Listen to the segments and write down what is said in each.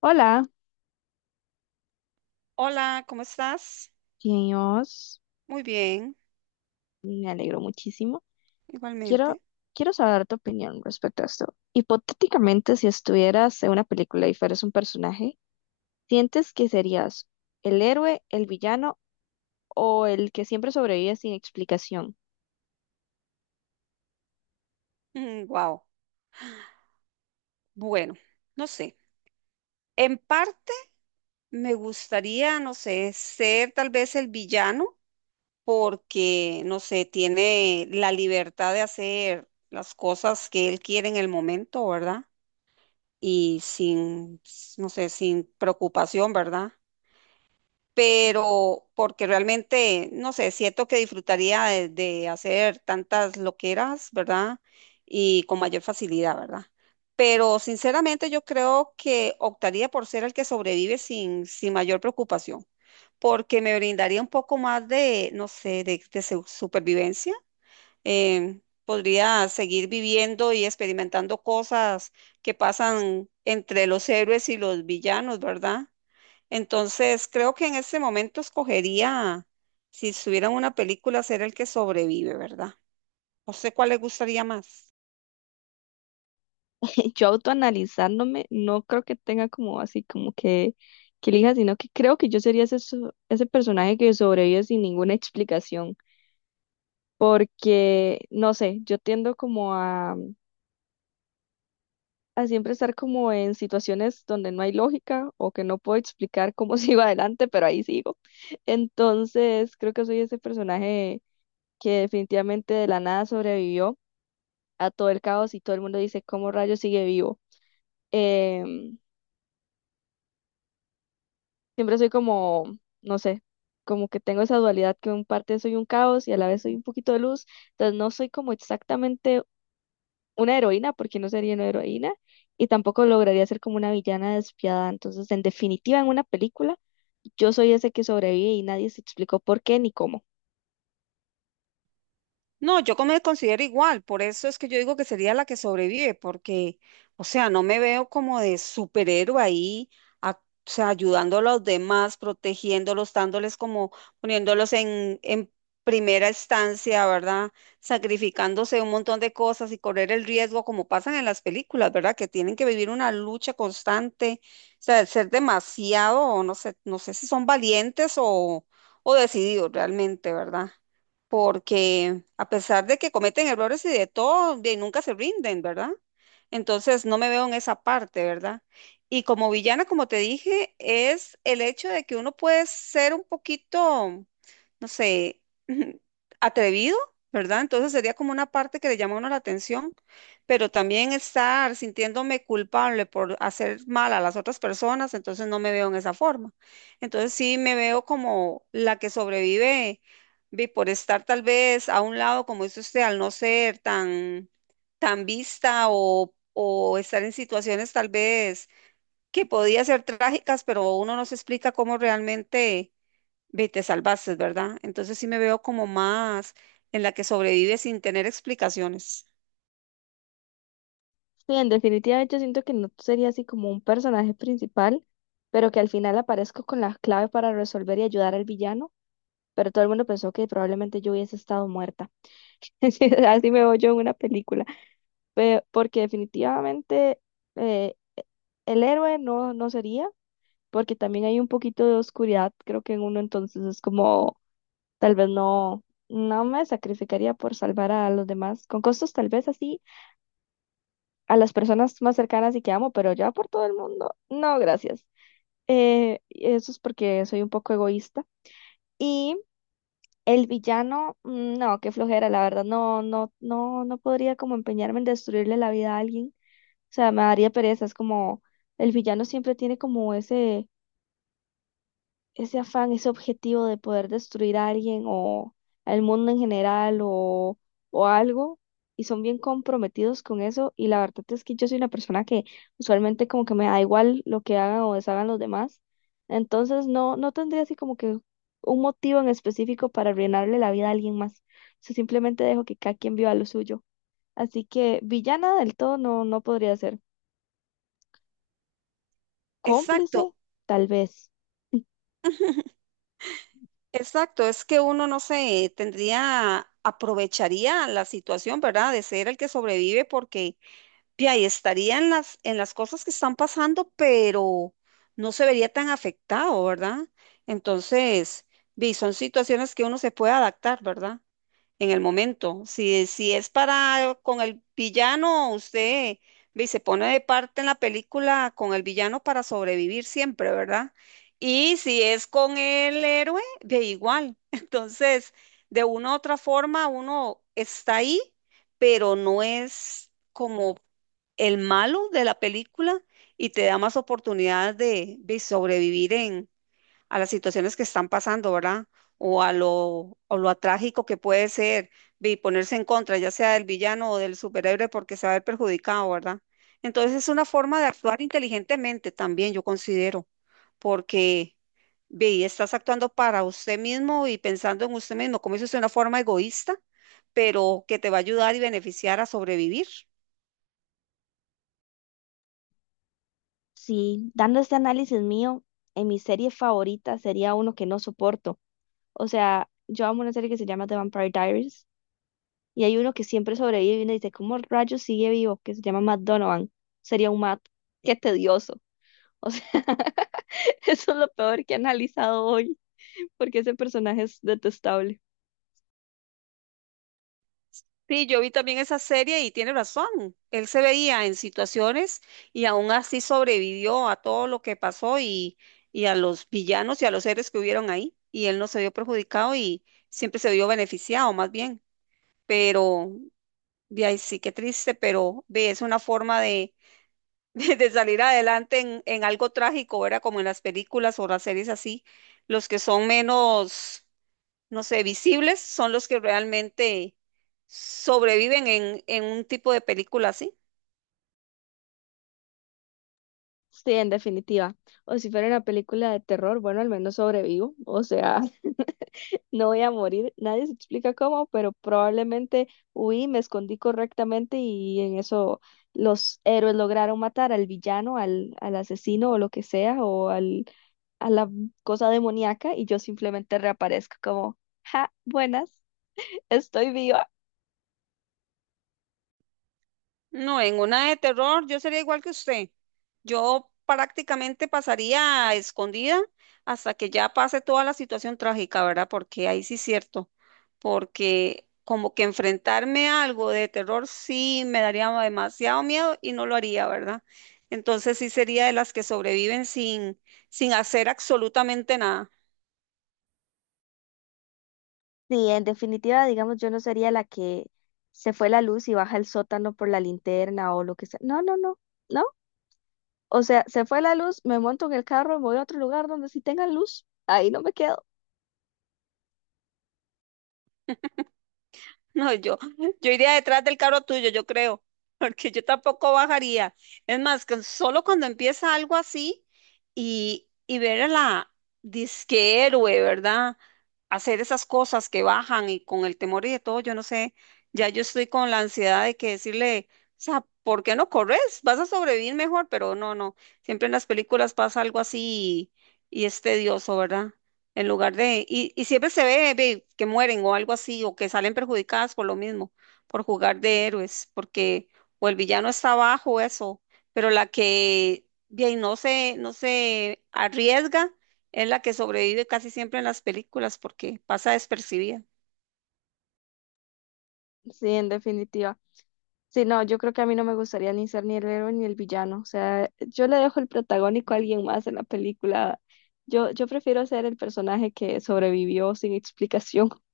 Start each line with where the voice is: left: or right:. left: Hola,
right: Hola, ¿cómo estás?
left: Dios,
right: Muy bien,
left: me alegro muchísimo. Quiero,
right: igualmente.
left: quiero saber tu opinión respecto a esto. Hipotéticamente, si estuvieras en una película y fueras un personaje, ¿sientes que serías el héroe, el villano o el que siempre sobrevive sin explicación?
right: Wow. Bueno, no sé. En parte me gustaría, no sé, ser tal vez el villano porque, no sé, tiene la libertad de hacer las cosas que él quiere en el momento, ¿verdad? Y sin, no sé, sin preocupación, ¿verdad? Pero porque realmente, no sé, siento que disfrutaría de hacer tantas loqueras, ¿verdad? Y con mayor facilidad, ¿verdad? Pero sinceramente yo creo que optaría por ser el que sobrevive sin mayor preocupación, porque me brindaría un poco más de, no sé, de, de supervivencia. Podría seguir viviendo y experimentando cosas que pasan entre los héroes y los villanos, ¿verdad? Entonces, creo que en ese momento escogería, si estuvieran una película, ser el que sobrevive, ¿verdad? ¿A usted cuál le gustaría más?
left: Yo autoanalizándome, no creo que tenga como así como que elija, sino que creo que yo sería ese personaje que sobrevive sin ninguna explicación. Porque, no sé, yo tiendo como a siempre estar como en situaciones donde no hay lógica o que no puedo explicar cómo sigo adelante, pero ahí sigo. Entonces, creo que soy ese personaje que definitivamente de la nada sobrevivió a todo el caos y todo el mundo dice, ¿cómo rayos sigue vivo? Em, Siempre soy como, no sé, como que tengo esa dualidad que en parte soy un caos y a la vez soy un poquito de luz, entonces no soy como exactamente una heroína, porque no sería una heroína, y tampoco lograría ser como una villana despiadada. Entonces, en definitiva, en una película, yo soy ese que sobrevive y nadie se explicó por qué ni cómo.
right: No, yo como me considero igual, por eso es que yo digo que sería la que sobrevive, porque, o sea, no me veo como de superhéroe ahí, o sea, ayudando a los demás, protegiéndolos, dándoles como, poniéndolos en primera instancia, ¿verdad? Sacrificándose un montón de cosas y correr el riesgo, como pasan en las películas, ¿verdad? Que tienen que vivir una lucha constante, o sea, ser demasiado, no sé, no sé si son valientes o decididos realmente, ¿verdad? Porque a pesar de que cometen errores y de todo, de nunca se rinden, ¿verdad? Entonces no me veo en esa parte, ¿verdad? Y como villana, como te dije, es el hecho de que uno puede ser un poquito, no sé, atrevido, ¿verdad? Entonces sería como una parte que le llama a uno la atención, pero también estar sintiéndome culpable por hacer mal a las otras personas, entonces no me veo en esa forma. Entonces sí me veo como la que sobrevive. Ve, por estar tal vez a un lado, como dice usted, al no ser tan vista o estar en situaciones tal vez que podía ser trágicas, pero uno no se explica cómo realmente ve, te salvaste, ¿verdad? Entonces sí me veo como más en la que sobrevive sin tener explicaciones.
left: Sí, en definitiva, yo siento que no sería así como un personaje principal, pero que al final aparezco con la clave para resolver y ayudar al villano, pero todo el mundo pensó que probablemente yo hubiese estado muerta. Así me veo yo en una película, porque definitivamente eh, el héroe no, no sería. Porque también hay un poquito de oscuridad, creo que en uno entonces es como, tal vez no, no me sacrificaría por salvar a los demás, con costos tal vez así, a las personas más cercanas y que amo, pero ya por todo el mundo, no, gracias. Eso es porque soy un poco egoísta. Y el villano, mm, no, qué flojera, la verdad, no, no, no, no podría como empeñarme en destruirle la vida a alguien, o sea, me daría pereza, es como, el villano siempre tiene como ese afán, ese objetivo de poder destruir a alguien o al mundo en general o algo, y son bien comprometidos con eso, y la verdad es que yo soy una persona que usualmente como que me da igual lo que hagan o deshagan los demás, entonces no tendría así como que un motivo en específico para arruinarle la vida a alguien más, o sea, simplemente dejo que cada quien viva lo suyo, así que villana del todo no podría ser,
right: Exacto,
left: cómplice, tal vez.
right: exacto. Es que uno, no sé, tendría, aprovecharía la situación, ¿verdad? De ser el que sobrevive porque y ahí estaría en las cosas que están pasando, pero no se vería tan afectado, ¿verdad? Entonces, vi, son situaciones que uno se puede adaptar, ¿verdad? En el momento. Si es para con el villano, usted ve, se pone de parte en la película con el villano para sobrevivir siempre, ¿verdad? Y si es con el héroe, de igual. Entonces, de una u otra forma, uno está ahí, pero no es como el malo de la película y te da más oportunidades de sobrevivir en a las situaciones que están pasando, ¿verdad? O a lo, o lo trágico que puede ser y ponerse en contra, ya sea del villano o del superhéroe, porque se va a ver perjudicado, ¿verdad? Entonces es una forma de actuar inteligentemente también, yo considero, porque ve, estás actuando para usted mismo y pensando en usted mismo, como dice usted, una forma egoísta, pero que te va a ayudar y beneficiar a sobrevivir.
left: Sí, dando este análisis mío, en mi serie favorita sería uno que no soporto. O sea, yo amo una serie que se llama The Vampire Diaries y hay uno que siempre sobrevive y uno dice, ¿cómo rayos sigue vivo? Que se llama Matt Donovan. Sería un Matt. Qué tedioso. O sea, eso es lo peor que he analizado hoy porque ese personaje es detestable.
right: Sí, yo vi también esa serie y tiene razón. Él se veía en situaciones y aún así sobrevivió a todo lo que pasó y a los villanos y a los seres que hubieron ahí. Y él no se vio perjudicado y siempre se vio beneficiado, más bien. Pero, de ahí sí, qué triste, pero ve, es una forma de, de salir adelante en algo trágico, ¿verdad? Como en las películas o las series así, los que son menos, no sé, visibles son los que realmente sobreviven en un tipo de película así.
left: Sí, en definitiva. O si fuera una película de terror, bueno, al menos sobrevivo. O sea, no voy a morir. Nadie se explica cómo, pero probablemente huí, me escondí correctamente y en eso los héroes lograron matar al villano, al asesino o lo que sea, a la cosa demoníaca y yo simplemente reaparezco como, ja, buenas, estoy viva.
right: No, en una de terror yo sería igual que usted. Yo prácticamente pasaría escondida hasta que ya pase toda la situación trágica, ¿verdad? Porque ahí sí es cierto, porque como que enfrentarme a algo de terror sí me daría demasiado miedo y no lo haría, ¿verdad? Entonces sí sería de las que sobreviven sin hacer absolutamente nada.
left: Sí, en definitiva, digamos, yo no sería la que se fue la luz y baja el sótano por la linterna o lo que sea. No, no, no. No, o sea, se fue la luz, me monto en el carro, me voy a otro lugar donde sí tenga luz, ahí no me quedo.
right: No, yo iría detrás del carro tuyo, yo creo, porque yo tampoco bajaría. Es más, que solo cuando empieza algo así y ver a la disque héroe, ¿verdad? Hacer esas cosas que bajan y con el temor y de todo, yo no sé, ya yo estoy con la ansiedad de que decirle, o sea, ¿por qué no corres? Vas a sobrevivir mejor, pero no, no, siempre en las películas pasa algo así y es tedioso, ¿verdad? En lugar de, y siempre se ve, ve que mueren o algo así, o que salen perjudicadas por lo mismo, por jugar de héroes, porque o el villano está abajo, eso, pero la que bien no se, no se arriesga es la que sobrevive casi siempre en las películas porque pasa despercibida.
left: Sí, en definitiva. Sí, no, yo creo que a mí no me gustaría ni ser ni el héroe ni el villano. O sea, yo le dejo el protagónico a alguien más en la película. Yo prefiero ser el personaje que sobrevivió sin explicación.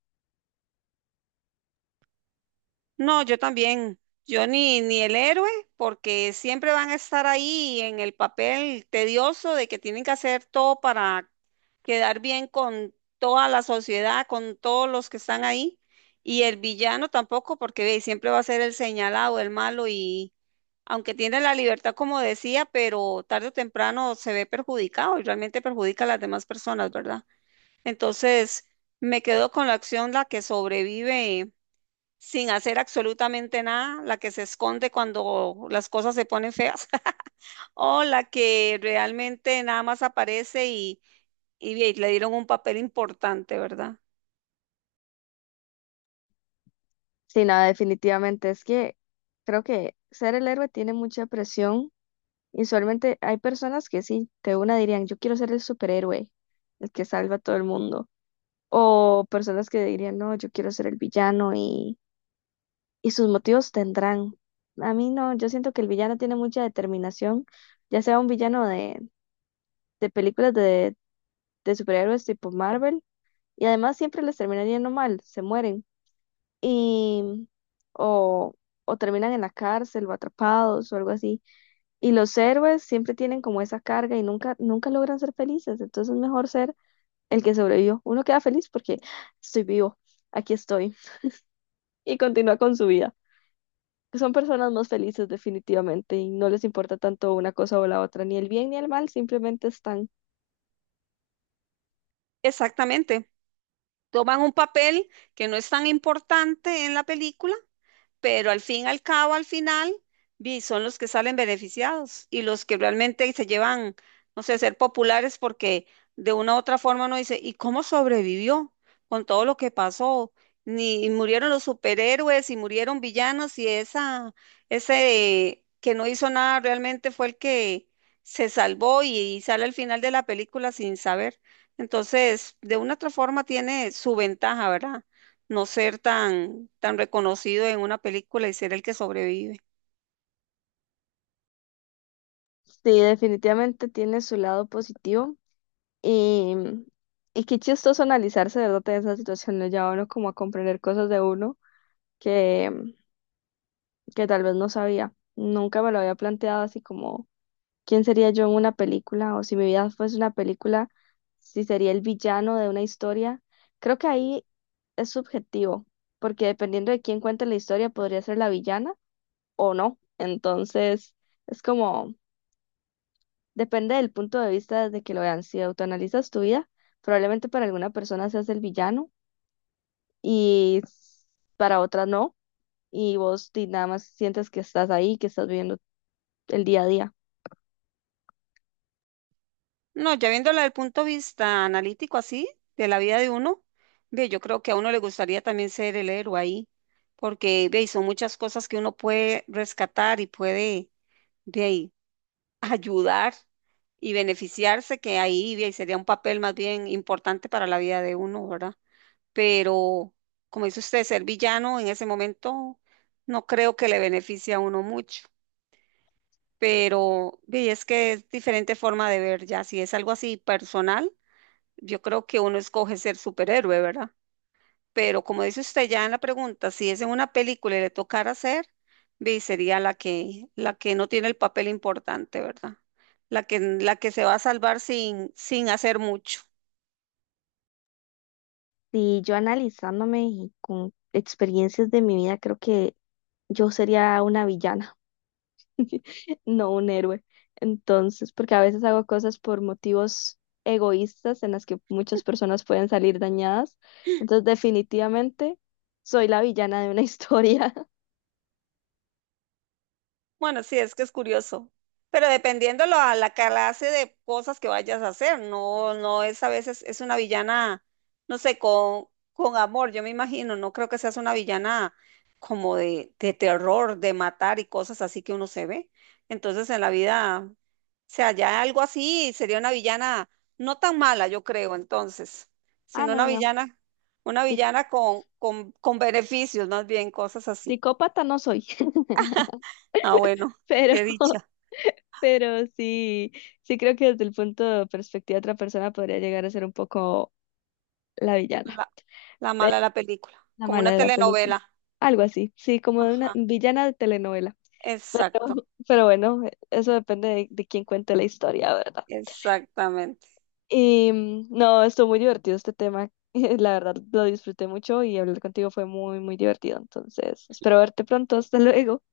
right: No, yo también. Yo ni, ni el héroe, porque siempre van a estar ahí en el papel tedioso de que tienen que hacer todo para quedar bien con toda la sociedad, con todos los que están ahí. Y el villano tampoco, porque ve, siempre va a ser el señalado, el malo, y aunque tiene la libertad, como decía, pero tarde o temprano se ve perjudicado y realmente perjudica a las demás personas, ¿verdad? Entonces, me quedo con la acción, la que sobrevive sin hacer absolutamente nada, la que se esconde cuando las cosas se ponen feas, o la que realmente nada más aparece y ve, le dieron un papel importante, ¿verdad?
left: Sí, nada, definitivamente. Es que creo que ser el héroe tiene mucha presión. Y usualmente hay personas que sí, de una dirían, yo quiero ser el superhéroe, el que salva a todo el mundo. O personas que dirían, no, yo quiero ser el y sus motivos tendrán. A mí no, yo siento que el villano tiene mucha determinación, ya sea un villano de películas de superhéroes tipo Marvel, y además siempre les termina yendo mal, se mueren. Y, o, o terminan en la cárcel o atrapados o algo así. Y los héroes siempre tienen como esa carga y nunca, nunca logran ser felices. Entonces es mejor ser el que sobrevivió. Uno queda feliz porque estoy vivo, aquí estoy, y continúa con su vida. Son personas más felices definitivamente y no les importa tanto una cosa o la otra, ni el bien ni el mal, simplemente están.
right: Exactamente. Toman un papel que no es tan importante en la película, pero al fin y al cabo, al final, vi, son los que salen beneficiados y los que realmente se llevan, no sé, ser populares porque de una u otra forma uno dice, ¿y cómo sobrevivió con todo lo que pasó? Ni y murieron los superhéroes y murieron villanos y esa, ese que no hizo nada realmente fue el que se salvó y sale al final de la película sin saber. Entonces, de una u otra forma tiene su ventaja, ¿verdad? No ser tan reconocido en una película y ser el que sobrevive.
left: Sí, definitivamente tiene su lado positivo y, y qué chistoso analizarse, de ¿verdad? En esa situación ya lleva uno como a comprender cosas de uno que, que tal vez no sabía. Nunca me lo había planteado así como ¿quién sería yo en una película? O si mi vida fuese una película, si sería el villano de una historia. Creo que ahí es subjetivo, porque dependiendo de quién cuente la historia, podría ser la villana o no. Entonces, es como, depende del punto de vista desde que lo vean. Si autoanalizas tu vida, probablemente para alguna persona seas el villano y s- para otra no. Y vos di, nada más sientes que estás ahí, que estás viviendo el día a día.
right: No, ya viéndola desde el punto de vista analítico así, de la vida de uno, ve, yo creo que a uno le gustaría también ser el héroe ahí, porque ve, son muchas cosas que uno puede rescatar y puede ve, ahí, ayudar y beneficiarse, que ahí ve, ahí sería un papel más bien importante para la vida de uno, ¿verdad? Pero, como dice usted, ser villano en ese momento no creo que le beneficie a uno mucho. Pero ve, es que es diferente forma de ver ya. Si es algo así personal, yo creo que uno escoge ser superhéroe, ¿verdad? Pero como dice usted ya en la pregunta, si es en una película y le tocara ser, ve, sería la que no tiene el papel importante, ¿verdad? La que se va a salvar sin hacer mucho.
left: Y yo analizándome y con experiencias de mi vida, creo que yo sería una villana, no un héroe. Entonces, porque a veces hago cosas por motivos egoístas en las que muchas personas pueden salir dañadas. Entonces, definitivamente soy la villana de una historia.
right: Bueno, sí, es que es curioso. Pero dependiendo lo, a la clase de cosas que vayas a hacer, no, no es a veces, es una villana, no sé, con amor, yo me imagino, no creo que seas una villana como de terror, de matar y cosas así que uno se ve. Entonces en la vida, o sea, ya algo así sería una villana no tan mala, yo creo, entonces,
left: Ah,
right: sino
left: no, no. No.
right: una
left: Sí,
right: villana con beneficios, más bien, cosas así.
left: psicópata no soy,
right: Ah, bueno,
left: pero,
right: qué dicha.
left: pero sí, sí creo que desde el punto de perspectiva de otra persona podría llegar a ser un poco la villana,
right: La, la
left: pero
right: mala de la película,
left: la
right: como
left: mala
right: una
left: de la película.
right: telenovela.
left: Algo así, sí, como de una
right: Ajá,
left: villana de telenovela.
right: exacto,
left: Pero bueno, eso depende de quién cuente la historia, ¿verdad?
right: exactamente.
left: Y mm, no, estuvo muy divertido este tema. La verdad, lo disfruté mucho y hablar contigo fue muy divertido. Entonces, espero verte pronto. Hasta luego.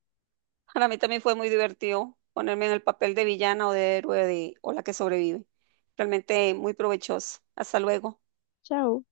right: Para mí también fue muy divertido ponerme en el papel de villana o de héroe de- o la que sobrevive. Realmente muy provechoso. Hasta luego.
left: Chao.